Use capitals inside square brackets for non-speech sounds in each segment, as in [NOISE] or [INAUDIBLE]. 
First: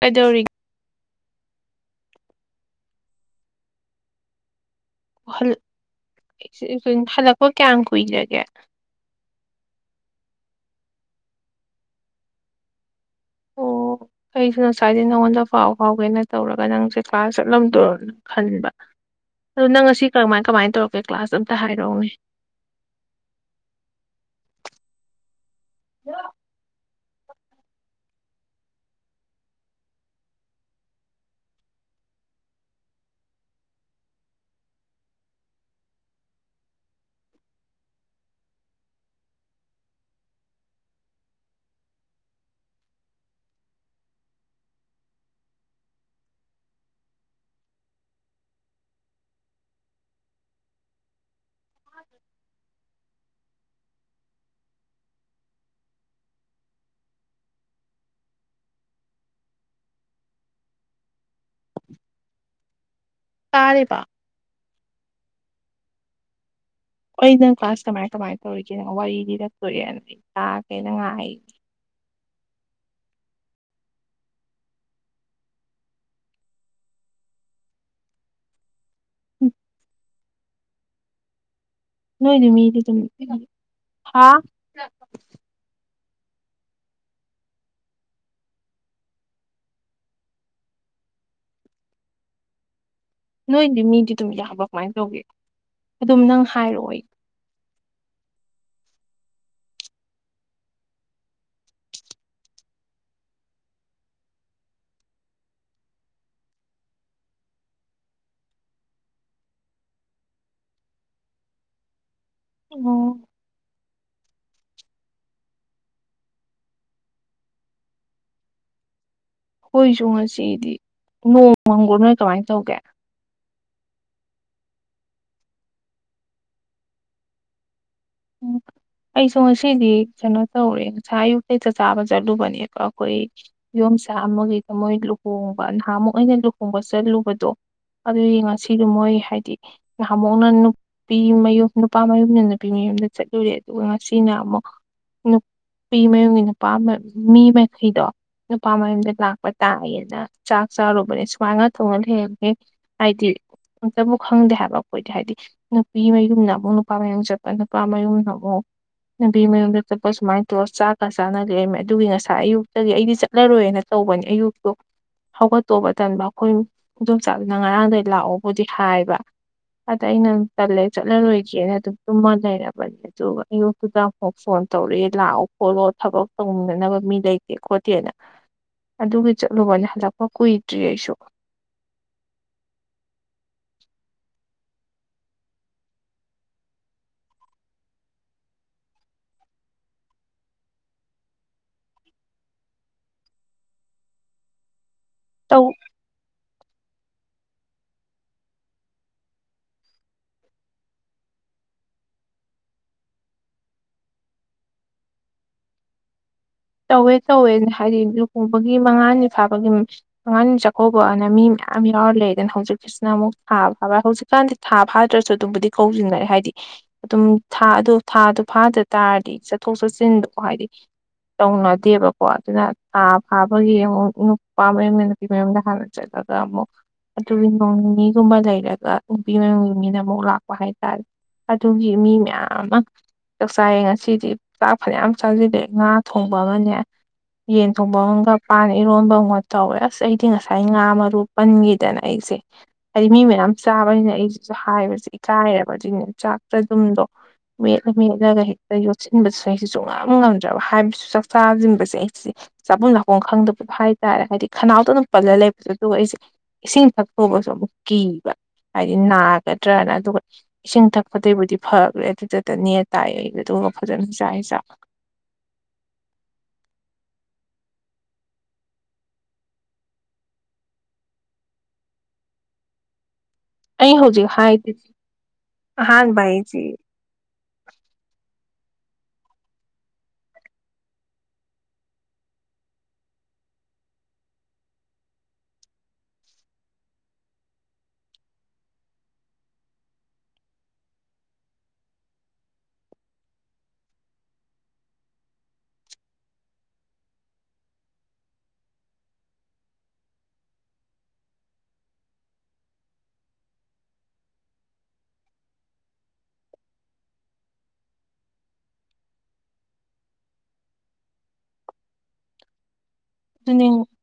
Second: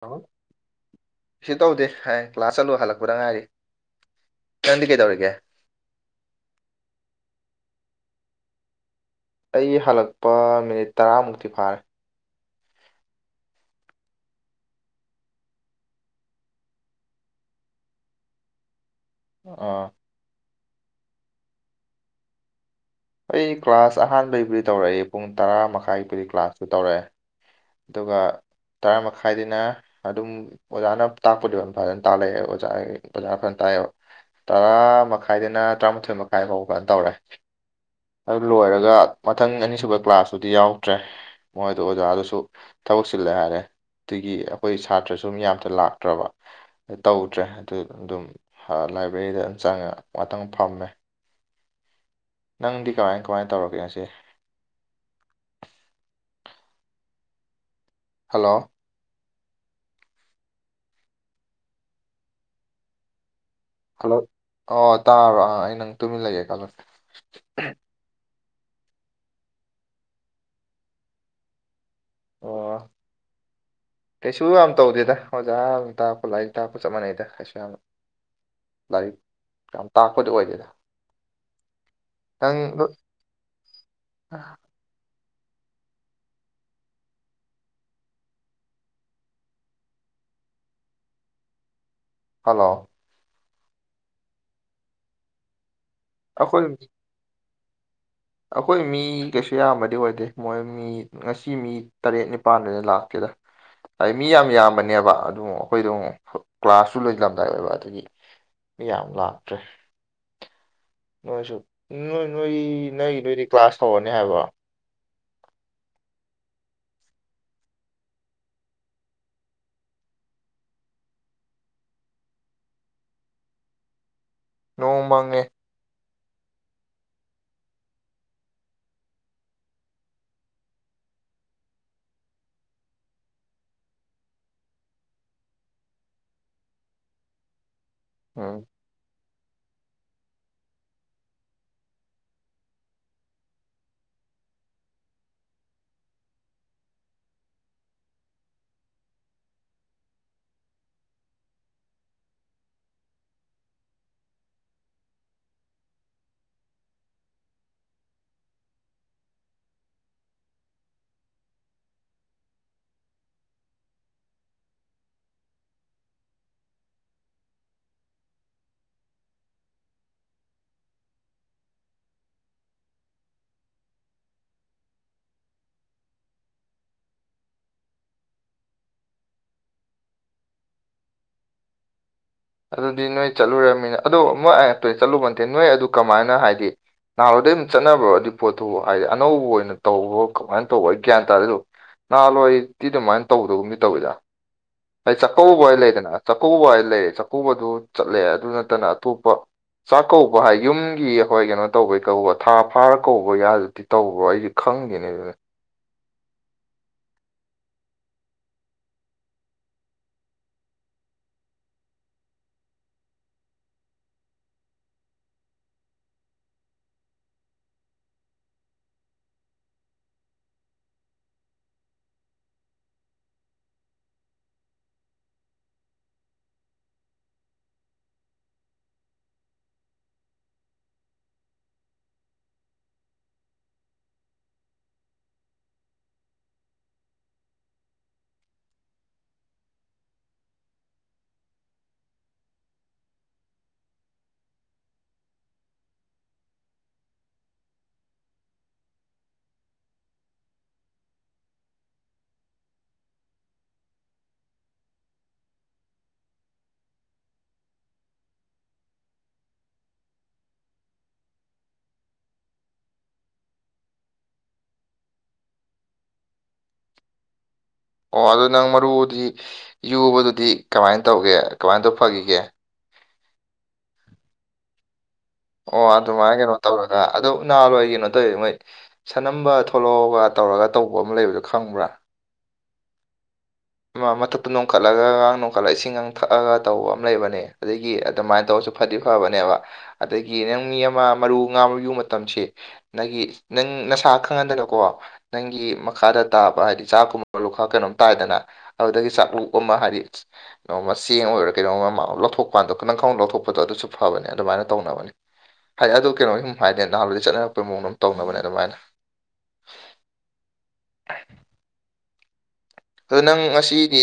ꯀꯩꯗꯧꯔꯤ ꯁꯤ ꯇꯧꯗꯦ ꯍꯥꯏ ꯀ꯭ꯂꯥꯁ ꯆꯠꯂꯨ ꯍꯜꯂꯛꯄꯗ ꯉꯥꯏꯔꯤ ꯅꯪꯗꯤ ꯀꯩꯗꯧꯔꯤ ꯍꯜ [UNINTELLIGIBLE] ꯍꯜꯂꯛꯄ ꯀꯌꯥꯝ ꯀꯨꯏꯔꯒꯦ ꯑꯩ ꯍꯜꯂꯛꯄ ꯃꯤꯅꯤꯠ ꯇꯔꯥꯃꯨꯛꯇꯤ ꯐꯥꯔꯦ ꯑꯣ ꯑꯩꯁꯨ ꯉꯁꯥꯏꯗꯩ ꯅꯪꯉꯣꯟꯗ ꯄꯥꯎ ꯐꯥꯎꯒꯦꯅ ꯇꯧꯔꯒ ꯅꯪꯁꯦ ꯀ꯭ꯂꯥꯁ ꯆꯠꯂꯝꯗꯣꯔ ꯈꯟꯕ ꯑꯗꯨ ꯅꯪ ꯑꯥ ꯉꯁꯤ ꯀꯔꯝꯃꯥꯏ ꯀꯃꯥꯏ ꯇꯧꯔꯛꯀꯦ ꯀ꯭ꯂꯥꯁ ꯑꯝꯇ ꯍꯥꯏꯔꯛꯑꯣꯍꯦ ꯑꯩ ꯀ꯭ꯂꯥꯁ ꯑꯍꯥꯟꯕꯩꯕꯨꯗꯤ ꯇꯧꯔꯛꯑꯦ ꯄꯨꯡ ꯇꯔꯥ ꯃꯈꯥꯏꯕꯨꯨꯗꯤ ꯀ꯭ꯂꯥꯁꯇꯨ ꯇꯧꯔꯛꯑꯦ ꯑꯗꯨꯒ ꯇꯔꯥ ꯃꯈꯥꯏꯗꯩꯅ ꯑꯗꯨꯝ ꯑꯣꯖꯥꯅ ꯇꯥꯛꯄꯨꯗꯤ ꯐꯥꯖꯅ ꯇꯥꯛꯂꯛꯑꯦ ꯑꯣꯖꯥꯒꯤ ꯑꯣꯖꯥ ꯐꯥꯖꯅ ꯇꯥꯛꯑꯦꯕ ꯇꯔꯥ ꯃꯈꯥꯏꯗꯩꯅ ꯇꯔꯥꯃꯥꯊꯣꯏ ꯃꯈꯥꯏ ꯐꯥꯎ ꯐꯥꯖꯅ ꯇꯧꯔꯦ ꯑꯗꯨ ꯂꯣꯏꯔꯒ ꯃꯊꯪ ꯑꯅꯤꯁꯨꯕ ꯀ꯭ꯂꯥꯁꯇꯨꯗꯤ ꯌꯥꯎꯗ꯭ꯔꯦ ꯃꯣꯏꯗꯣ ꯑꯣꯖꯥ ꯗꯨꯁꯨ ꯊꯕꯛ ꯆꯤꯜꯂꯦ ꯍꯥꯏꯔꯦ ꯑꯗꯒꯤ ꯑꯩꯈꯣꯏ ꯁꯥꯇ꯭ꯔꯥꯁꯨ ꯃꯤ ꯑꯝꯇ ꯂꯥꯛꯇ꯭ꯔꯕ ꯇꯧꯗ꯭ꯔꯦ ꯑꯗꯨ ꯑꯗꯨꯝ ꯍꯥ ꯂꯥꯏꯕ꯭ꯔꯦꯔꯤꯗ ꯑꯗꯨꯝ ꯆꯪꯉ ꯉꯥꯇꯪ ꯐꯝꯃꯦ ꯅꯪꯗꯤ ꯀꯃꯥꯏ ꯀꯃꯥꯏ ꯇꯧꯔꯒꯦ ꯉꯁꯤ ꯍꯜꯂꯣ ꯇꯥꯔꯦ ꯍꯜꯂꯣ ꯑꯣ ꯇꯥꯔꯕ ꯑꯥ ꯑꯩ ꯅꯪ ꯇꯨꯃꯤꯟ ꯂꯩꯌꯦ ꯈꯜꯂꯨꯏ ꯑꯩ ꯅꯪ ꯀ꯭ꯂꯥꯁ ꯀꯃꯥꯏ ꯀꯃꯥꯏ ꯇꯧꯔꯤꯒꯦꯅ ꯋꯥꯔꯤ ꯂꯤꯔꯛꯇꯣꯔꯦꯅ ꯑꯩ ꯇꯥꯒꯦꯅ ꯉꯥꯏꯔꯤ ꯑꯣ [INAUDIBLE] ꯀꯩꯁꯨ ꯌꯥꯝ ꯇꯧꯗꯦꯗ ꯑꯣꯖꯥꯅ ꯇꯥꯛꯄ ꯂꯥꯏꯔꯤꯛ ꯇꯥꯛꯄ ꯆꯞ ꯃꯥꯟꯅꯩꯗ ꯀꯩꯁꯨ ꯌꯥꯝꯅ ꯂꯥꯏꯔꯤꯛ ꯌꯥꯝ ꯇꯥꯛꯄꯗꯨ ꯑꯣꯏꯗꯦꯗ ꯅꯣꯏꯗꯤ ꯅꯪ ꯃꯤꯗꯨꯖꯨ ꯑꯃꯨꯛ ꯍꯥꯏꯗꯤ ꯍꯥ ꯍꯜꯂꯣ ꯅꯣꯏꯗꯤ ꯃꯤꯗꯤ ꯑꯗꯨꯝ ꯌꯥꯝꯕ꯭ꯔꯥ ꯀꯃꯥꯏꯅ ꯇꯧꯒꯦ ꯑꯗꯨꯝ ꯅꯪ ꯑꯩꯈꯣꯏ ꯍꯥꯏꯔꯛꯑꯣ ꯑꯩ ꯑꯩꯈꯣꯏ ꯃꯤ ꯀꯩꯁꯨ ꯌꯥꯝꯕꯗꯤ ꯑꯣꯏꯗꯦ ꯃꯣꯏ ꯃꯤ ꯉꯁꯤ ꯃꯤ ꯇꯔꯦꯠ ꯅꯤꯄꯥꯥꯟꯗꯩ ꯍꯦꯟꯅ ꯂꯥꯛꯇꯦꯗ ꯍꯥꯏꯗꯤ ꯃꯤ ꯌꯥꯝ ꯌꯥꯝꯕꯅꯦꯕ ꯑꯗꯨ ꯑꯩꯈꯣꯏꯗꯣ ꯀ꯭ꯂꯥꯁꯁꯨ ꯂꯣꯏꯁꯤꯜꯂꯝꯗꯥꯏ ꯑꯣꯏꯕ ꯑꯗꯨꯒꯤ ꯃꯤ ꯌꯥꯝ ꯂꯥꯛꯇ꯭ꯔꯦ ꯅꯣꯏꯁꯨ ꯅꯣꯏ ꯅꯣꯏ ꯑꯣ ꯅꯣꯏꯒꯤꯗꯨꯗꯤ ꯀ꯭ꯂꯥꯁ ꯍꯧꯔꯅꯤ ꯍꯥꯏꯕ ꯑꯩꯈꯣꯏꯁꯨ ꯉꯁꯤꯗꯤ ꯅꯣꯡ ꯃꯪꯕ꯭ꯔꯣ ꯅꯣꯏ ꯀꯃꯥꯏ ꯇꯧꯒꯦ ꯅꯣꯡ ꯃꯪꯉꯦ ꯎꯝ ꯑꯩꯁꯨ ꯉꯁꯤꯗꯤ ꯀꯩꯅꯣ ꯇꯧꯔꯦ ꯉꯁꯥꯏ ꯑꯌꯨꯛꯇꯩ ꯆꯥꯛ ꯆꯥꯕ ꯆꯠꯂꯨꯕꯅꯦ ꯑꯩꯈꯣꯏ ꯏꯟꯗꯣꯝꯆꯥ ꯑꯃꯒꯤꯀꯣ ꯃꯣꯏ ꯂꯨꯍꯣꯡꯕ ꯅꯍꯥꯟꯃꯨꯛ ꯑꯩꯅ ꯂꯨꯍꯣꯡꯕ ꯆꯠꯂꯨꯕꯗꯣ ꯑꯗꯨꯒꯤ ꯎꯝ ꯉꯁꯤ ꯃꯣꯏ ꯍꯥꯏꯗꯤ ꯅꯍꯥꯃꯨꯛꯅ ꯅꯨꯄꯤ ꯃꯌꯨꯝ ꯅꯨꯄꯥ ꯃꯌꯨꯝꯅ ꯅꯨꯄꯤ ꯃꯌꯨꯝꯗ ꯆꯠꯂꯨꯔꯦ ꯑꯗꯨꯒ ꯉꯁꯤꯅ ꯑꯃꯨꯛ ꯅꯨꯞ ꯅꯨꯄꯤ ꯃꯌꯨꯝꯒꯤ ꯅꯨꯄꯥ ꯑꯃ ꯃꯤ ꯃꯈꯩꯗꯣ ꯅꯨꯄꯥ ꯃꯌꯨꯝꯗ ꯂꯥꯛꯄ ꯇꯥꯏꯌꯦꯅ ꯆꯥꯛ ꯆꯥꯔꯨꯕꯅꯦ ꯁꯨꯃꯥꯏꯅ ꯊꯣꯡꯉ ꯍꯦꯛ ꯍꯦꯛ ꯍꯥꯏꯗꯤ ꯑꯝꯇꯕꯨ ꯈꯪꯗꯦ ꯍꯥꯏꯕ ꯑꯩꯈꯣꯏꯗꯤ ꯍꯥꯏꯗꯤ ꯅꯨꯄꯤ ꯃꯌꯨꯝꯅ ꯑꯃꯨꯛ ꯅꯨꯄꯥ ꯃꯌꯨꯝ ꯆꯠꯄ ꯅꯨꯄꯥ ꯃꯌꯨꯝꯅ ꯑꯃꯨꯛ ꯅꯨꯄꯤ ꯃꯌꯨꯝꯗ ꯆꯠꯄ ꯁꯨꯃꯥꯏꯅ ꯇꯧꯔ ꯆꯥꯛꯀꯥ ꯆꯥꯅ ꯂꯩꯔꯝꯃꯦ ꯑꯗꯨꯒꯤ ꯉꯁꯥꯏ ꯑꯌꯨꯛꯇꯒꯤ ꯑꯩꯗꯤ ꯆꯠꯂꯔꯣꯏꯅ ꯇꯧꯕꯅꯦ ꯑꯌꯨꯛꯇꯣ ꯍꯧꯒꯠꯇꯧꯕ ꯇꯟꯕ ꯑꯩꯈꯣꯏꯅ ꯏꯟꯗꯣꯝꯆꯥꯅ ꯉꯔꯥꯡꯗꯩ ꯂꯥꯛꯑꯣꯕꯨꯗꯤ ꯍꯥꯏꯕ ꯑꯗ ꯑꯩꯅ ꯇꯜꯂꯦ ꯆꯜꯂꯔꯣꯏꯒꯦꯅ ꯑꯗꯨꯝ ꯇꯨꯝꯃ ꯂꯩꯔꯕ ꯑꯗꯨꯒ ꯑꯌꯨꯛꯇꯨꯗ ꯑꯃꯨꯛ ꯐꯣꯟ ꯇꯧꯔꯛꯑꯦ ꯂꯥꯛꯑꯣ ꯈꯣꯠꯂꯣ ꯊꯕꯛ ꯇꯧꯃꯤꯟꯅꯅꯕ ꯃꯤ ꯂꯩꯇꯦ ꯈꯣꯠꯇꯦꯅ ꯑꯗꯨꯒꯤ ꯆꯠꯂꯨꯕꯅꯦ ꯍꯟꯂꯛꯄ ꯀꯨꯏꯗ꯭ꯔꯤ ꯑꯩꯁꯨ ꯑꯗꯨꯗꯤ ꯅꯣꯏ ꯆꯠꯂꯨꯨꯔꯃꯤꯅ ꯑꯗꯣ ꯃꯣꯏ ꯑꯥꯏ [UNINTELLIGIBLE] ꯆꯠꯂꯨꯕ ꯅꯠꯇꯦ ꯅꯣꯏ ꯑꯗꯨ ꯀꯃꯥꯏꯅ ꯍꯥꯏꯗꯤ ꯅꯍꯥꯥꯟꯋꯥꯗꯩ ꯑꯗꯨꯝ ꯆꯠꯅꯕ꯭ꯔ ꯑꯗꯨ ꯄꯣꯠꯇꯨꯕꯣ ꯍꯥꯏꯗꯤ ꯑꯅꯧꯕ ꯑꯣꯏꯅ ꯇꯧꯕ꯭ꯔꯣ ꯀꯃꯥꯏꯅ ꯇꯧꯕ ꯑꯩ ꯒ꯭ꯌꯥꯟ ꯇꯥꯗꯦ ꯑꯗꯨ ꯅꯍꯥꯟꯋꯥꯗꯤ ꯑꯗꯨꯃꯥꯏꯅ ꯇꯧꯗꯒꯨꯝꯗꯤ ꯇꯧꯋꯤꯗ ꯑꯩ ꯆꯥꯛꯀꯧꯕ ꯇꯧ ꯍꯥꯏ ꯂꯩꯗꯅ ꯆꯥꯛꯀꯧꯕ ꯍꯥꯏ ꯂꯩꯌꯦ ꯆꯥꯛꯀꯧꯕꯗꯨ ꯆꯠꯂꯦ ꯑꯗꯨ ꯅꯠꯇꯅ ꯑꯇꯣꯞꯄ ꯆꯥꯛ ꯀꯧꯕ ꯍꯥꯏ ꯌꯨꯝꯒꯤ ꯑꯩꯈꯣꯏ ꯀꯩꯅꯣ ꯇꯧꯕꯩ ꯀꯧꯕ ꯊꯥ ꯐꯥꯔ ꯀꯧꯕ ꯌꯥꯎꯏꯗ ꯇꯧꯕ꯭ꯔꯣ ꯑꯩꯗꯤ ꯈꯪꯗꯦꯅꯦ ꯑꯗꯨꯗꯤ ꯇꯧꯋꯦ ꯇꯧꯋꯦ ꯍꯥꯏꯗꯤ ꯂꯨꯍꯣꯡꯕꯒꯤ ꯃꯉꯥꯅꯤ ꯐꯥꯕꯒꯤ ꯃꯉꯥꯅꯤ ꯆꯥꯛꯀꯧꯕꯑꯅ ꯃꯤ ꯃꯌꯥꯝ ꯌꯥꯎꯔ ꯂꯩꯗꯅ ꯍꯧꯖꯤꯛꯇꯤ ꯑꯁꯤꯅ ꯑꯃꯨꯛ ꯊꯥ ꯐꯥꯕ ꯍꯧꯖꯤꯛꯀꯥꯟꯗꯤ ꯊꯥ ꯐꯥꯗ꯭ꯔꯁꯨ ꯑꯗꯨꯝꯕꯨꯗꯤ ꯀꯧꯁꯤꯟꯅꯔꯦ ꯍꯥꯏꯗꯤ ꯑꯗꯨꯝ ꯊꯥ ꯑꯗꯨ ꯊꯥꯗꯣ ꯐꯥꯗ ꯇꯥꯔꯗꯤ ꯆꯠꯊꯣꯛ ꯆꯠꯁꯤꯟꯗꯨ ꯍꯥꯏꯗꯤ ꯇꯧꯅꯗꯦꯕꯀꯣ ꯑꯗꯨꯅ ꯊꯥ ꯐꯥꯕꯒꯤ ꯑꯃꯨꯛ ꯅꯨꯄꯥ ꯃꯌꯨꯝꯅ ꯅꯨꯄꯤ ꯃꯌꯨꯝꯗ ꯍꯥꯟꯅ ꯆꯠꯂꯒ ꯑꯃꯨꯛ ꯑꯗꯨꯒꯤ ꯅꯣꯡ ꯅꯤꯒꯨꯝꯕ ꯂꯩꯔꯒ ꯅꯨꯄꯤ ꯃꯌꯨꯝꯒꯤ ꯃꯤꯅ ꯑꯃꯨꯛ ꯂꯥꯛꯄ ꯍꯥꯏꯇꯥꯔꯦ ꯑꯗꯨꯒꯤ ꯃꯤ ꯃꯌꯥꯝ ꯑꯃ ꯆꯥꯛꯆꯥꯏꯌꯦ ꯉꯁꯤꯗꯤ ꯆꯥꯛ ꯐꯅꯌꯥꯝ ꯆꯥꯁꯤꯜꯂꯛꯑꯦ ꯉꯥ ꯊꯣꯡꯕꯒꯅꯦ ꯌꯦꯟ ꯊꯣꯡꯕ ꯑꯃꯒ ꯄꯥꯟ ꯏꯔꯣꯟꯕ ꯑꯃꯒ ꯇꯧꯋꯦ ꯑꯁ ꯑꯩꯗꯤ ꯉꯁꯥꯏ ꯉꯥ ꯃꯔꯨ ꯄꯟꯒꯤꯗꯅ ꯑꯩꯁꯦ ꯍꯥꯏꯗꯤ ꯃꯤ ꯃꯌꯥꯝ ꯆꯥꯕꯅꯤꯅ ꯑꯩꯁꯤꯁꯨ ꯍꯥꯏꯕꯁꯦ ꯏꯀꯥꯏꯔꯕ ꯑꯗꯨꯏꯅꯦ ꯆꯥꯛ ꯆꯗꯨꯨꯝꯗꯣ ꯃꯦꯠꯂ ꯃꯦꯠꯂꯒ ꯍꯦꯛꯇ ꯌꯣꯠꯁꯤꯟꯕꯁꯩꯁꯨ ꯁꯨꯛꯉꯝ ꯉꯝꯗ꯭ꯔꯕ ꯍꯥꯏꯕꯁꯨ ꯆꯥꯛ ꯆꯥꯖꯤꯟꯕꯁꯦ ꯑꯩꯁꯦ ꯆꯥꯚꯝ ꯂꯥꯛꯐꯝ ꯈꯪꯗꯕꯗꯣ ꯍꯥꯏꯇꯥꯔꯦ ꯍꯥꯏꯗꯤ ꯈꯅꯥꯎꯗ ꯑꯗꯨꯝ ꯄꯜꯂ ꯂꯩꯕꯗꯣ ꯑꯗꯨꯒ ꯑꯩꯁꯦ ꯏꯁꯤꯡ ꯊꯛꯇꯧꯕꯁꯨ ꯑꯃꯨꯛ ꯀꯤꯕ ꯍꯥꯏꯗꯤ ꯅꯥꯒꯗ꯭ꯔꯅ ꯑꯗꯨꯒ ꯏꯁꯤꯡ ꯊꯛꯄꯗꯩꯕꯨꯗꯤ ꯐꯒꯈ꯭ꯔꯦ ꯑꯗꯨꯗꯇ ꯅꯦꯇꯥꯏ ꯑꯩ ꯑꯗꯨꯒ ꯐꯖꯅ ꯆꯥꯏ ꯆꯥꯛ ꯑꯣ ꯑꯗꯨ ꯅꯪ ꯃꯔꯨꯗꯤ ꯌꯨꯕꯗꯨꯗꯤ ꯀꯃꯥꯏꯅ ꯇꯧꯒꯦ ꯀꯃꯥꯏꯅ ꯇꯧ ꯐꯒꯤꯒꯦ ꯑꯩ ꯍꯧꯖꯤꯛ ꯍꯥꯏꯗꯨꯗꯤ ꯑꯣ ꯑꯗꯨꯃꯥꯏꯅ ꯀꯩꯅꯣ ꯇꯧꯔꯒ ꯑꯗꯣ ꯅꯍꯥꯟꯋꯥꯏ ꯀꯩꯅꯣ ꯇꯧꯋꯦ ꯃꯣꯏ ꯁꯅꯝꯕ ꯊꯣꯛꯂꯛꯑꯣꯒ ꯇꯧꯔꯒ ꯇꯧꯕ ꯑꯃ ꯂꯩꯕꯗꯣ ꯈꯪꯕ꯭ꯔꯥ ꯃꯊꯛꯇ ꯅꯣꯡꯈꯠꯂꯒ ꯅꯣꯡꯈꯠꯂꯒ ꯏꯁꯤꯡꯒꯡ ꯊꯛꯑꯒ ꯇꯧꯕ ꯑꯃ ꯂꯩꯕꯅꯦ ꯑꯗꯒꯤ ꯑꯗꯨꯃꯥꯏꯅ ꯇꯧꯔꯁꯨ ꯐꯗꯤ ꯐꯕꯅꯦꯕ ꯑꯗꯒꯤ ꯅꯪ ꯃꯤ ꯑꯃ ꯃꯔꯨ ꯉꯥ ꯃꯔꯨ ꯌꯨ ꯃꯇꯝꯁꯤ ꯅꯪꯒꯤ ꯅꯪ ꯅꯁꯥ ꯈꯪꯍꯟꯗꯅꯀꯣ ꯅꯪꯒꯤ ꯃꯈꯥꯗ ꯇꯥꯕ ꯍꯥꯏꯗꯤ ꯆꯥꯛꯀꯨꯝꯕ ꯂꯨꯈꯥꯛ ꯀꯩꯅꯣꯝ ꯇꯥꯏꯗꯅ ꯑꯗꯨꯗꯒꯤ ꯆꯥꯛ ꯂꯨꯛ ꯑꯃ ꯍꯥꯏꯗꯤ ꯃ ꯆꯦꯡ ꯑꯣꯏꯔꯣ ꯀꯩꯅꯣꯝꯃ ꯂꯧꯊꯣꯛꯄꯀꯥꯟꯗꯣ ꯅꯪ ꯈꯪꯍꯧꯗꯔꯣ ꯂꯧꯊꯣꯛꯄꯗꯣ ꯑꯗꯨꯁꯨ ꯐꯕꯅꯦ ꯑꯗꯨꯃꯥꯏꯅ ꯇꯧꯅꯕꯅꯦ ꯍꯥꯏꯗꯤ ꯑꯗꯨ ꯀꯩꯅꯣꯒꯤ ꯁꯨꯝ ꯍꯥꯏ ꯅꯍꯥꯟꯋꯥꯏꯗꯩꯩ ꯆꯠꯅꯔꯛꯄ ꯃꯑꯣꯡꯗ ꯑꯗꯨꯃ ꯇꯧꯅꯕꯅꯦ ꯑꯗꯨꯃꯥꯏꯅ ꯑꯗꯨ ꯅꯪ ꯑꯗꯨꯅꯦ ꯉꯁꯤꯗꯤ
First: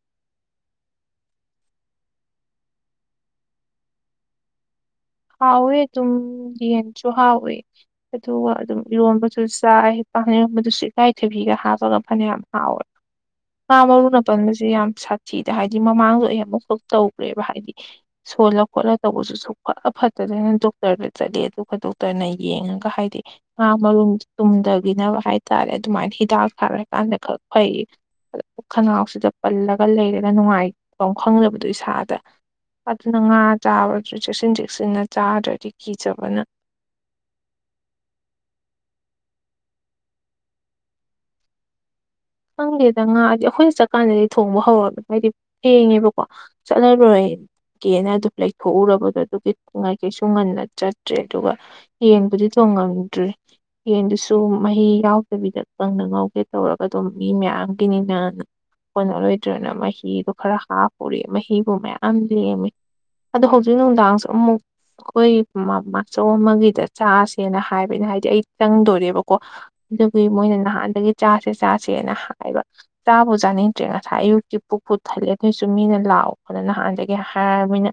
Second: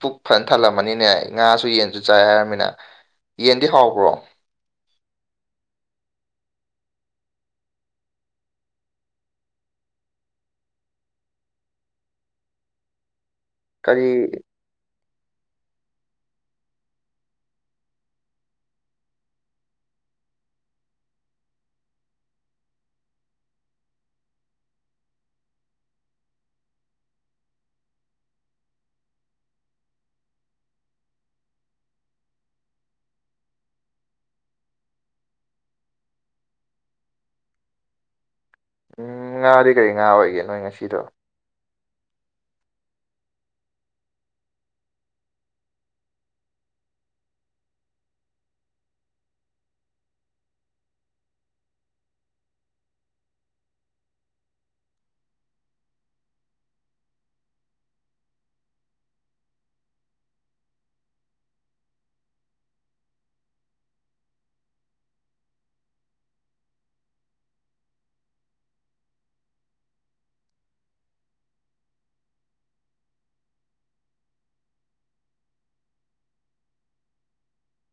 ꯄꯨꯛ ꯐꯖꯅ ꯊꯜꯂꯝꯃꯅꯤꯅꯦ ꯉꯥꯁꯨ ꯌꯦꯟꯁꯨ ꯆꯥꯏ ꯍꯥꯏꯔꯃꯤꯅ ꯌꯦꯟꯗꯤ ꯍꯥꯎꯕ꯭ꯔꯣ ꯍꯥꯎꯋꯦ ꯑꯗꯨꯝ ꯌꯦꯟꯁꯨ ꯍꯥꯥꯎꯋꯦ ꯑꯗꯨꯒ ꯑꯗꯨꯝ ꯏꯔꯣꯟꯕꯁꯨ ꯆꯥꯏ ꯄꯥꯟ ꯏꯔꯣꯟꯕꯗꯨꯁꯨ ꯏꯀꯥꯏꯊꯕꯤꯒ ꯍꯥꯞꯄꯒ ꯐꯅꯌꯥꯝ ꯍꯥꯎꯋꯦ ꯉꯥ ꯀꯔꯤ ꯃꯔꯨꯅ ꯄꯟꯕꯁꯦ ꯌꯥꯝ ꯁꯥꯊꯤꯗ ꯍꯥꯏꯗꯤ ꯃꯃꯥꯡꯗꯁꯨ ꯑꯩ ꯑꯃꯨꯛꯈꯛ ꯇꯧꯈ꯭ꯔꯦꯕ ꯍꯥꯏꯗꯤ ꯁꯣꯜꯂ ꯈꯣꯠꯂ ꯇꯧꯕꯁꯨ ꯁꯨꯛꯐꯥ ꯐꯠꯇꯗꯅ ꯗꯣꯛꯇꯔꯒ ꯆꯠꯂꯦ ꯑꯗꯨꯒ ꯗꯣꯛꯇꯔꯅ ꯌꯦꯡꯉꯒ ꯍꯥꯏꯔꯛꯑꯦ ꯉꯥ ꯃꯔꯨꯝ ꯇꯨꯝꯙꯥꯒꯤꯅꯕ ꯍꯥꯏꯇꯥꯔꯦ ꯑꯗꯨꯃꯥꯏꯅ ꯍꯤꯗꯥꯛ ꯊꯥꯔꯛ ꯀꯥꯟꯗ ꯈꯛ ꯐꯩꯌꯦ ꯈꯅꯥꯎꯁꯤꯗ ꯄꯜꯂꯒ ꯂꯩꯔꯒ ꯅꯨꯡꯉꯥꯏꯕꯝ ꯈꯪꯗꯕꯗꯣ ꯏꯁꯥꯗ ꯑꯗꯨꯅ ꯉꯥ ꯆꯥꯕꯁꯨ ꯆꯦꯛꯁꯤꯟ ꯆꯦꯛꯁꯤꯟꯅ ꯆꯥꯗ꯭ꯔꯗꯤ ꯀꯤꯖꯕꯅ ꯎꯝ ꯉꯥꯗꯤ ꯀꯔꯤ ꯉꯥ ꯑꯣꯏꯒꯦ ꯅꯣꯏ ꯉꯁꯤꯗꯣ ꯈꯪꯗꯦꯗ ꯉꯥ ꯑꯗꯤ ꯑꯈꯣꯏꯅ ꯆꯠꯀꯥꯟꯗꯗꯤ ꯊꯣꯡꯕ ꯍꯧꯔꯕ ꯍꯥꯏꯗꯤ ꯊꯦꯡꯉꯦꯕꯀꯣ ꯆꯠꯂꯔꯣꯏ ꯀꯦꯅ ꯑꯗꯨꯝ ꯂꯩꯊꯣꯛꯎꯔꯕꯗꯣ ꯑꯗꯨꯒꯤꯉꯥꯏ ꯀꯩꯁꯨ ꯉꯟꯅ ꯆꯠꯇ꯭ꯔꯦ ꯑꯗꯨꯒ ꯌꯦꯟꯕꯨꯗꯤ ꯊꯣꯡꯉꯝꯗ꯭꯭ꯔꯤ ꯌꯦꯟꯗꯨꯁꯨ ꯃꯍꯤ ꯌꯥꯎꯗꯕꯤꯗ ꯀꯪꯅ ꯉꯧꯒꯦ ꯇꯧꯔꯒ ꯑꯇꯣ ꯃꯤ ꯃꯌꯥꯝꯒꯤꯅꯤꯅꯅꯥ ꯀꯣꯟꯅꯔꯣꯏꯗ꯭ꯔꯅ ꯃꯍꯤꯗꯣ ꯈꯔ ꯍꯥꯞꯄꯨꯔꯦ ꯃꯍꯤꯕꯨ ꯃꯌꯥꯝ ꯂꯦꯝꯃꯦ ꯑꯗꯣ ꯍꯧꯖꯤꯛ ꯅꯨꯡꯗꯥꯡꯁꯨ ꯑꯃꯨꯛ ꯑꯈꯣꯏ ꯃꯃꯆꯧ ꯑꯃꯒꯤꯗ ꯆꯥꯁꯦꯅ ꯍꯥꯏꯕ ꯑꯩꯅ ꯍꯥꯏꯗꯤ ꯑꯩ ꯆꯪꯗꯣꯔꯦꯕꯀꯣ ꯑꯗꯨꯒꯤ ꯃꯣꯏꯅ ꯅꯍꯥꯟꯗꯒꯤ ꯆꯥꯁꯦ ꯆꯥꯁꯦꯅ ꯍꯥꯏꯕ ꯆꯥꯕꯨ ꯆꯥꯅꯤꯡꯗ꯭ꯔꯦ ꯉꯁꯥꯏ ꯑꯌꯨꯛꯀꯤ ꯄꯨꯛꯄꯨ ꯊꯜꯂꯦ ꯑꯗꯣꯏꯁꯨ ꯃꯤꯅ ꯂꯥꯛꯑꯣꯅ ꯅꯍꯥꯟꯗꯒꯤ ꯍꯥꯏꯔꯃꯤꯅ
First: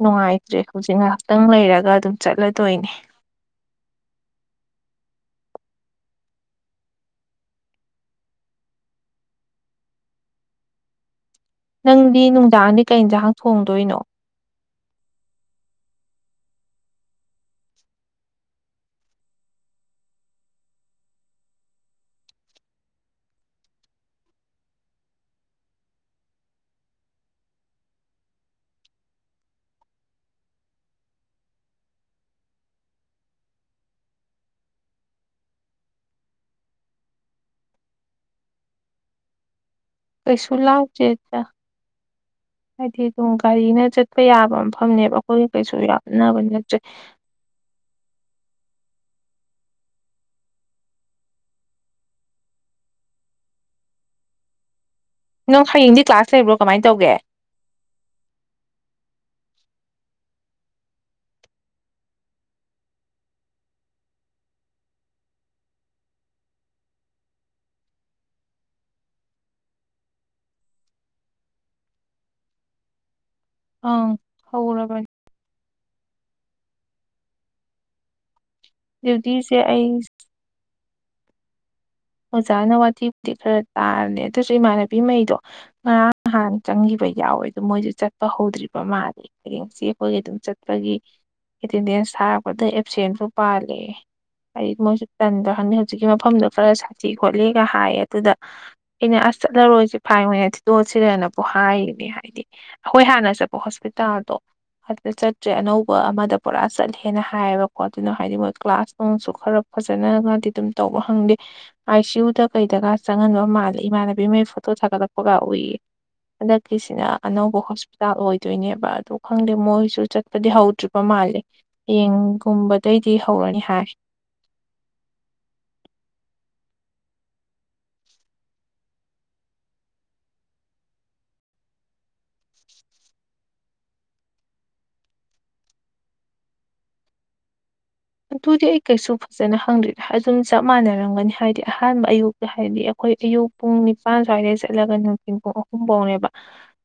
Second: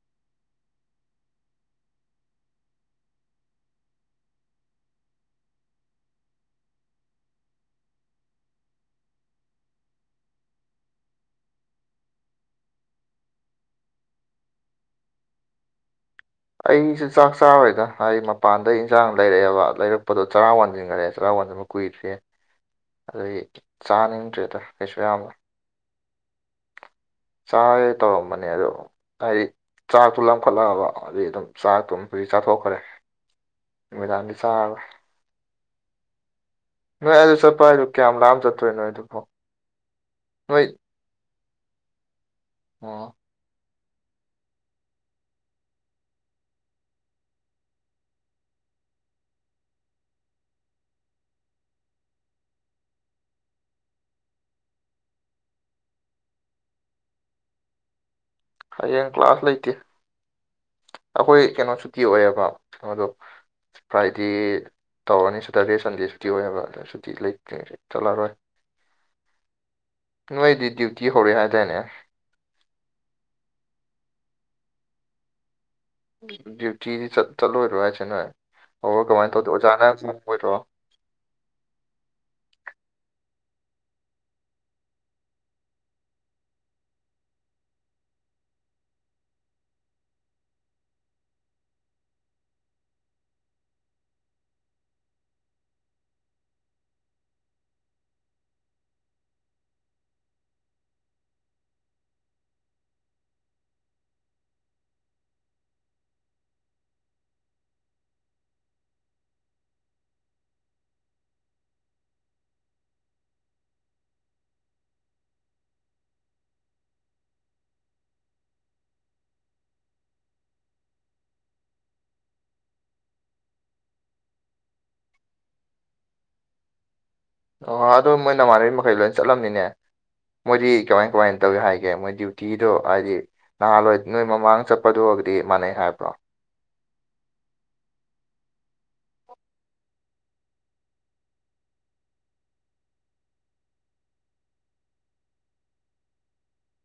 ꯅꯨꯡꯉꯥꯏꯇ꯭ꯔꯦ ꯍꯧꯖꯤꯛ ꯉꯥꯏꯍꯥꯛꯇꯪ ꯂꯩꯔꯒ ꯑꯗꯨꯝ ꯆꯠꯂꯗꯣꯏꯅꯦ ꯅꯪꯗꯤ ꯅꯨꯡꯗꯥꯡꯗꯤ ꯀꯩ ꯏꯟꯖꯥꯡ ꯊꯣꯡꯗꯣꯏꯅꯣ ꯑꯩꯖꯨ ꯆꯥꯛ ꯆꯔꯣꯏꯗ ꯍꯥꯏꯗꯤ ꯃꯄꯥꯟꯗꯩ ꯏꯟꯖꯥꯡ ꯂꯩꯔꯛꯑꯦꯕ ꯂꯩꯔꯛꯄꯗꯣ ꯆꯔꯥ ꯋꯥꯟꯖꯤꯒꯔꯦ ꯆꯔꯥ ꯋꯥꯟ ꯀꯨꯏꯗ꯭ꯔꯦ ꯑꯗꯨꯒꯤ ꯆꯥꯅꯤꯡꯗ꯭ꯔꯦꯗ ꯀꯩꯁꯨ ꯌꯥꯝꯕ ꯆꯥꯒꯦ ꯇꯧꯔꯝꯕꯅꯦ ꯑꯗꯣ ꯍꯥꯏꯗꯤ ꯆꯥꯛꯇꯣ ꯂꯝꯈꯠꯂꯛꯑꯕ ꯑꯗꯩꯩ ꯑꯗꯨꯝ ꯆꯥꯛꯇꯣ [UNINTELLIGIBLE] ꯆꯥꯊꯣꯛꯈ꯭ꯔꯦ ꯅꯨꯃꯤꯗꯥꯡꯗꯤ ꯆꯥꯔꯔꯣꯏ ꯅꯣꯏ ꯑꯗꯨ ꯆꯠꯄ ꯍꯥꯏꯗꯨ ꯀꯌꯥꯝ ꯂꯥꯞꯅ ꯆꯠꯇꯣꯏꯅꯣ ꯅꯣꯏ ꯑꯗꯨ ꯐꯥꯎ ꯀꯩꯁꯨ ꯂꯥꯞꯇꯦꯗ ꯍꯥꯏꯗꯤ ꯑꯣ ꯑꯗꯨꯝ ꯒꯥꯔꯤꯅ ꯆꯠꯄ ꯌꯥꯕ ꯃꯐꯝꯅꯦꯕ ꯑꯈꯣꯏꯒ ꯀꯩꯁꯨ ꯂꯥꯞꯅꯕꯗꯤ ꯅꯠꯇ꯭ꯔꯦ ꯅꯪ ꯍꯌꯦꯡꯗꯤ ꯀ꯭ꯂꯥꯁ ꯂꯩꯕ꯭ꯔꯣ ꯀꯃꯥꯏꯟ ꯇꯧꯒꯦ ꯍꯌꯦꯡ ꯀ꯭ꯂꯥꯁ ꯂꯩꯇꯦ ꯑꯈꯣꯏ ꯀꯩꯅꯣ ꯁꯨꯇꯤ ꯑꯣꯏꯌꯦꯕ ꯀꯩꯅꯣꯗꯣ ꯐ꯭ꯔꯥꯏꯗꯦ ꯇꯧꯔꯅꯤ ꯁꯇꯔꯗꯦ ꯁꯟꯗꯦ ꯁꯨꯇꯤ ꯑꯣꯏ ꯍꯥꯏꯕ ꯑꯗ ꯁꯨꯇꯤ ꯂꯩꯇ꯭ꯔꯦ ꯆꯠꯂꯔꯣꯏ ꯅꯣꯏꯗꯤ ꯗ꯭ꯌꯨꯇꯤ ꯍꯧꯔꯦ ꯍꯥꯏꯗꯥꯏꯅꯦ ꯑꯥꯡ ꯍꯧꯔꯕꯟ ꯗ꯭ꯌꯨꯇꯤꯗꯤ ꯆꯠ ꯆꯠꯂꯣꯏꯗ꯭ꯔꯣ ꯍꯥꯏꯖꯦꯅꯣꯏ ꯍꯧꯔ ꯀꯃꯥꯏꯟ ꯗ꯭ꯌꯨꯇꯤꯁꯦ ꯇꯧꯗꯣꯏꯕ ꯑꯩ ꯑꯣꯖꯥꯅ ꯉꯪꯉꯣꯏꯗ꯭ꯔꯣ ꯑꯣꯖꯥꯅ ꯋꯥꯇꯤꯕꯨꯗꯤ ꯈꯔ ꯇꯥꯔꯅꯤ ꯑꯗꯨꯁꯨ ꯏꯃꯥꯟꯅꯕꯤꯃꯩꯗꯣ ꯉꯔꯥꯡ ꯅꯍꯥꯟ ꯆꯪꯒꯤꯕ ꯌꯥꯎꯋꯦ ꯑꯗꯣ ꯃꯣꯏꯖꯦ ꯆꯠꯄ ꯍꯧꯗ꯭ꯔꯤꯕ ꯃꯥꯜꯂꯦ ꯍꯌꯦꯡꯁꯤ ꯑꯈꯣꯏꯒꯤ ꯑꯗꯨꯝ ꯆꯠꯄꯒꯤ ꯑꯦꯇꯦꯟꯗꯦꯟꯁ ꯊꯥꯔꯛꯄꯗ ꯑꯦꯞꯁꯦꯟꯕꯨ ꯄꯥꯜꯂꯦ ꯍꯥꯏ ꯃꯣꯏꯁꯨ ꯇꯟꯗ꯭ꯔ ꯍꯟꯗꯦ ꯍꯧꯖꯤꯛꯀꯤ ꯃꯐꯝꯗꯣ ꯈꯔ ꯁꯥꯊꯤ ꯈꯣꯠꯂꯤꯒ ꯍꯥꯏꯌꯦ ꯑꯗꯨꯗ ꯑꯩꯅ ꯑꯁ ꯆꯠꯍꯧꯔꯁꯤ ꯐꯥꯏ ꯑꯣꯏꯅ ꯊꯤꯗꯣꯛꯑꯁꯤꯔꯅꯕꯨ ꯍꯥꯏꯔꯤꯅꯦ ꯍꯥꯏꯗꯤ ꯑꯈꯣꯏ ꯍꯥꯟꯅ ꯆꯠꯄ ꯍꯣꯁꯄꯤꯇꯜꯗꯣ ꯆꯠꯇ꯭ꯔꯦ ꯑꯅꯧꯕ ꯑꯃꯗ ꯄꯨꯔ ꯆꯠꯂꯦꯅ ꯍꯥꯏꯌꯦꯕꯀꯣ ꯑꯗꯨꯅ ꯍꯥꯏꯗꯤ ꯃꯣꯏ ꯀ꯭ꯂꯥꯁ ꯅꯪꯁꯨ ꯈꯔ ꯐꯖꯅꯒꯗꯤ ꯑꯗꯨꯝ ꯇꯧꯕ꯭ꯔ ꯍꯪꯗꯦ ꯑꯥꯏ ꯁꯤ ꯌꯨꯗ ꯀꯩꯗꯒ ꯆꯪꯍꯟꯕ ꯃꯥꯜꯂꯦ ꯏꯃꯥꯟꯅꯕꯤꯃꯩ ꯐꯣꯇꯣ ꯊꯒꯠꯂꯛꯄꯒ ꯎꯏꯌꯦ ꯍꯟꯗꯛꯀꯤꯁꯤꯅ ꯑꯅꯧꯕ ꯍꯣꯁꯄꯤꯇꯥꯜ ꯑꯣꯏꯗꯣꯏꯅꯦꯕ ꯑꯗꯣ ꯈꯪꯗꯦ ꯃꯣꯏꯁꯨ ꯆꯠ ꯗꯤ ꯍꯧꯗ꯭ꯔꯤꯕ ꯃꯥꯜꯂꯦ ꯍꯌꯦꯡꯒꯨꯝꯕꯗꯩꯗꯤ ꯍꯧꯔꯅꯤ ꯍꯥꯏ ꯑꯣ ꯑꯗꯣ ꯃꯣꯏ ꯅꯃꯥꯟꯅꯕꯤ ꯃꯈꯩ ꯂꯣꯏ ꯆꯠꯂꯝꯅꯤꯅꯦ ꯃꯣꯏꯗꯤ ꯀꯃꯥꯏ ꯀꯃꯥꯏꯟ ꯇꯧꯋꯦ ꯍꯥꯏꯒꯦ ꯃꯣꯏ ꯗ꯭ꯌꯨꯇꯤꯗꯣ ꯍꯥꯏꯗꯤ ꯅꯍꯥꯟꯋꯥꯏ ꯅꯣꯏ ꯃꯃꯥꯡ ꯆꯠꯄꯗꯨꯒꯗꯤ ꯃꯟꯅꯩ ꯍꯥꯏꯕ꯭ꯔꯣ ꯑꯗꯨꯗꯤ ꯑꯩ ꯀꯩꯁꯨ ꯐꯖꯅ ꯍꯪꯗ꯭ꯔꯤꯗ ꯑꯗꯨꯝ ꯆꯞ ꯃꯥꯟꯅꯔꯝꯒꯅꯤ ꯍꯥꯏꯗꯤ ꯑꯍꯥꯟꯕ ꯑꯌꯨꯛ ꯍꯥꯏꯗꯤ ꯑꯈꯣꯏ ꯑꯌꯨꯛ ꯄꯨꯡ ꯅꯤꯄꯜ ꯁ꯭ꯋꯥꯏꯗꯩ ꯆꯠꯂꯒ ꯅꯨꯡꯊꯤꯟ ꯄꯨꯡ ꯑꯍꯨꯝꯕꯧꯅꯦꯕ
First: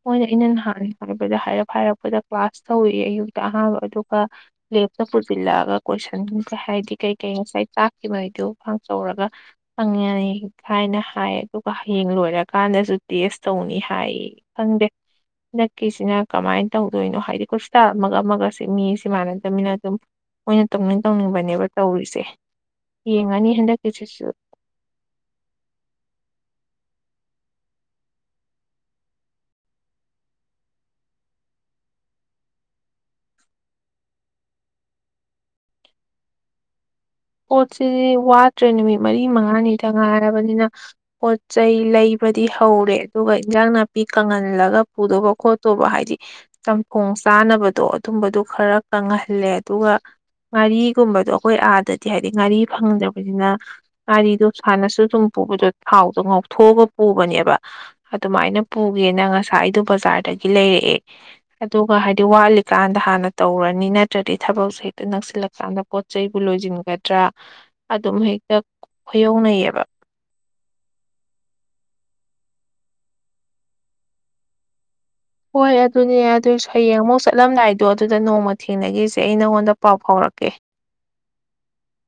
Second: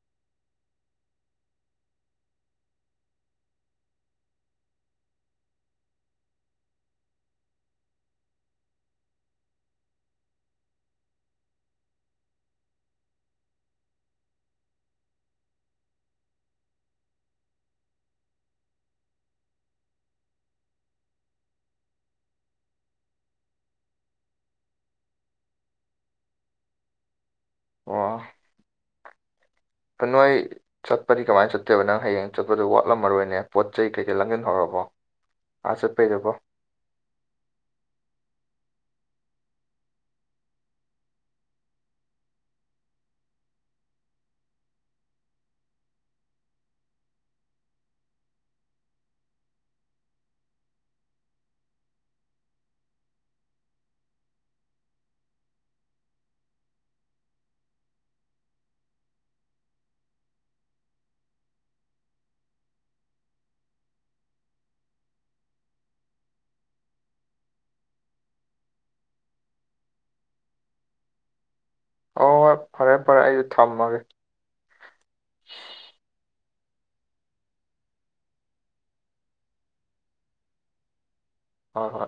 ꯃꯣꯏꯅ ꯑꯩꯅ ꯅꯍꯥꯟ ꯍꯥꯏꯕꯗ ꯍꯥꯏꯔꯞ ꯍꯥꯏꯔꯛꯄꯗ ꯀ꯭ꯂꯥꯁ ꯇꯧꯋꯤ ꯑꯌꯨꯛꯇ ꯑꯍꯥꯟꯕ ꯑꯗꯨꯒ ꯂꯦꯞꯇꯄꯨꯖꯤꯜꯂꯛꯑꯒ ꯀꯣꯏꯁꯟ ꯀꯩ ꯍꯥꯏꯗꯤ ꯀꯩ ꯀꯩ ꯉꯁꯥꯏ ꯇꯛꯈꯤꯃꯩꯗꯨ ꯈꯪꯆꯧꯔꯒ ꯍꯪꯉꯦ ꯍꯥꯏ ꯍꯥꯏꯅꯍꯥꯏ ꯑꯗꯨꯒ ꯍꯌꯦꯡ ꯂꯣꯏꯔꯀꯥꯟꯗꯖꯨ ꯇꯦꯁ ꯇꯧꯅꯤ ꯍꯥꯏꯌꯦ ꯈꯪꯗꯦ ꯍꯟꯗꯛꯀꯤꯁꯤꯅ ꯀꯃꯥꯏꯟ ꯇꯧꯗꯣꯏꯅꯣ ꯍꯥꯏꯗꯤ ꯈ꯭ꯔꯨꯁꯇꯥ ꯑꯃꯒ ꯑꯃꯒꯁꯤ ꯃꯤ ꯁꯤ ꯃꯥꯟꯅꯗꯕꯅꯤꯅ ꯑꯗꯨꯝ ꯃꯣꯏꯅ ꯇꯧꯅꯤꯡ ꯇꯧꯅꯤꯡꯕꯅꯦꯕ ꯇꯧꯔꯤꯁꯦ ꯌꯦꯡꯉꯅꯤ ꯍꯟꯗꯛꯀꯤꯁꯤꯁꯨ ꯑꯣ ꯀꯥꯅꯣꯏ ꯆꯠꯄꯗꯤ ꯀꯃꯥꯏꯟ ꯆꯠꯇꯣꯕ ꯅꯪ ꯍꯌꯦꯡ ꯆꯠꯄꯗ ꯋꯥꯠꯂꯝꯃꯔꯣꯏꯅꯦ ꯄꯣꯠ ꯆꯩ ꯀꯩꯀꯩ ꯂꯥꯡꯖꯤꯟꯍꯧꯔꯕꯣ ꯑꯥ ꯆꯠꯄꯩꯗꯥꯀꯣ ꯄꯣꯠꯁꯤꯗꯤ ꯋꯥꯠꯇ꯭ꯔꯦ ꯅꯨꯃꯤꯠ ꯃꯔꯤ ꯃꯉꯥꯅꯤꯗ ꯉꯥꯏꯔꯕꯅꯤꯅ ꯄꯣꯠ ꯆꯩꯩ ꯂꯩꯕꯗꯤ ꯍꯧꯔꯦ ꯑꯗꯨꯒꯥ ꯏꯟꯖꯥꯡ ꯅꯥꯄꯤ ꯀꯪꯍꯜꯂꯒ ꯄꯨꯗꯧꯕ ꯈꯣꯠꯇꯧꯕ ꯍꯥꯏꯗꯤ ꯆꯝꯊꯣꯡ ꯆꯥꯅꯕꯗꯣ ꯑꯗꯨꯝꯕꯗꯣ ꯈꯔ ꯀꯪꯍꯜꯂꯦ ꯑꯗꯨꯒꯥ ꯉꯥꯔꯤꯒꯨꯝꯕꯗꯣ ꯑꯈꯣꯏ ꯑꯥꯗꯗꯤ ꯍꯥꯏꯗꯤ ꯉꯥꯔꯤ ꯐꯪꯗꯕꯅꯤꯅ ꯉꯥꯔꯤꯗꯣ ꯁꯥꯥꯟꯅꯁꯨ ꯑꯗꯨꯝ ꯄꯨꯕꯗꯣ ꯊꯥꯎꯗ ꯉꯥꯎꯊꯣꯛꯑꯒ ꯄꯨꯕꯅꯦꯕ ꯑꯗꯨꯃꯥꯏꯅ ꯄꯨꯒꯦꯅ ꯉꯁꯥꯏ ꯑꯩꯗꯣ ꯕꯖꯥꯔꯗꯒꯤ ꯂꯩꯔꯛꯑꯦ ꯑꯗꯨꯒꯥ ꯍꯥꯏꯗꯤ ꯋꯥꯠꯂꯤꯀꯥꯟꯗ ꯍꯥꯟꯅ ꯇꯧꯔꯅꯤ ꯅꯠꯇ꯭ꯔꯥꯗꯤ ꯊꯕꯛꯁꯦ ꯍꯦꯛꯇꯥ ꯅꯛꯁꯤꯜꯂꯛ ꯆꯥꯟꯗ ꯄꯣꯠ ꯆꯩꯕꯨ ꯂꯣꯏꯖꯤꯟꯒꯗ꯭ꯔꯥ ꯑꯗꯨꯝ ꯍꯦꯛꯇꯥ ꯈꯨꯌꯧꯅꯩꯌꯦꯕ ꯍꯣꯏ ꯍꯣꯏ ꯐꯔꯦ ꯐꯔꯦ ꯑꯩꯖꯨ ꯊꯝꯃꯒꯦ ꯍꯣꯏ ꯑꯗꯨꯅꯦ ꯑꯗꯨꯁꯨ ꯍꯌꯦꯡ ꯑꯃꯨꯛ ꯆꯠꯂꯝꯗꯥꯏꯗꯣ ꯑꯗꯨꯗ ꯅꯣꯡꯃ ꯊꯦꯡꯅꯒꯤꯖꯦ ꯑꯩ ꯅꯪꯉꯣꯟꯗ ꯄꯥꯎ ꯐꯥꯎꯔꯛꯀꯦ ꯍꯣꯏ ꯍꯣꯏ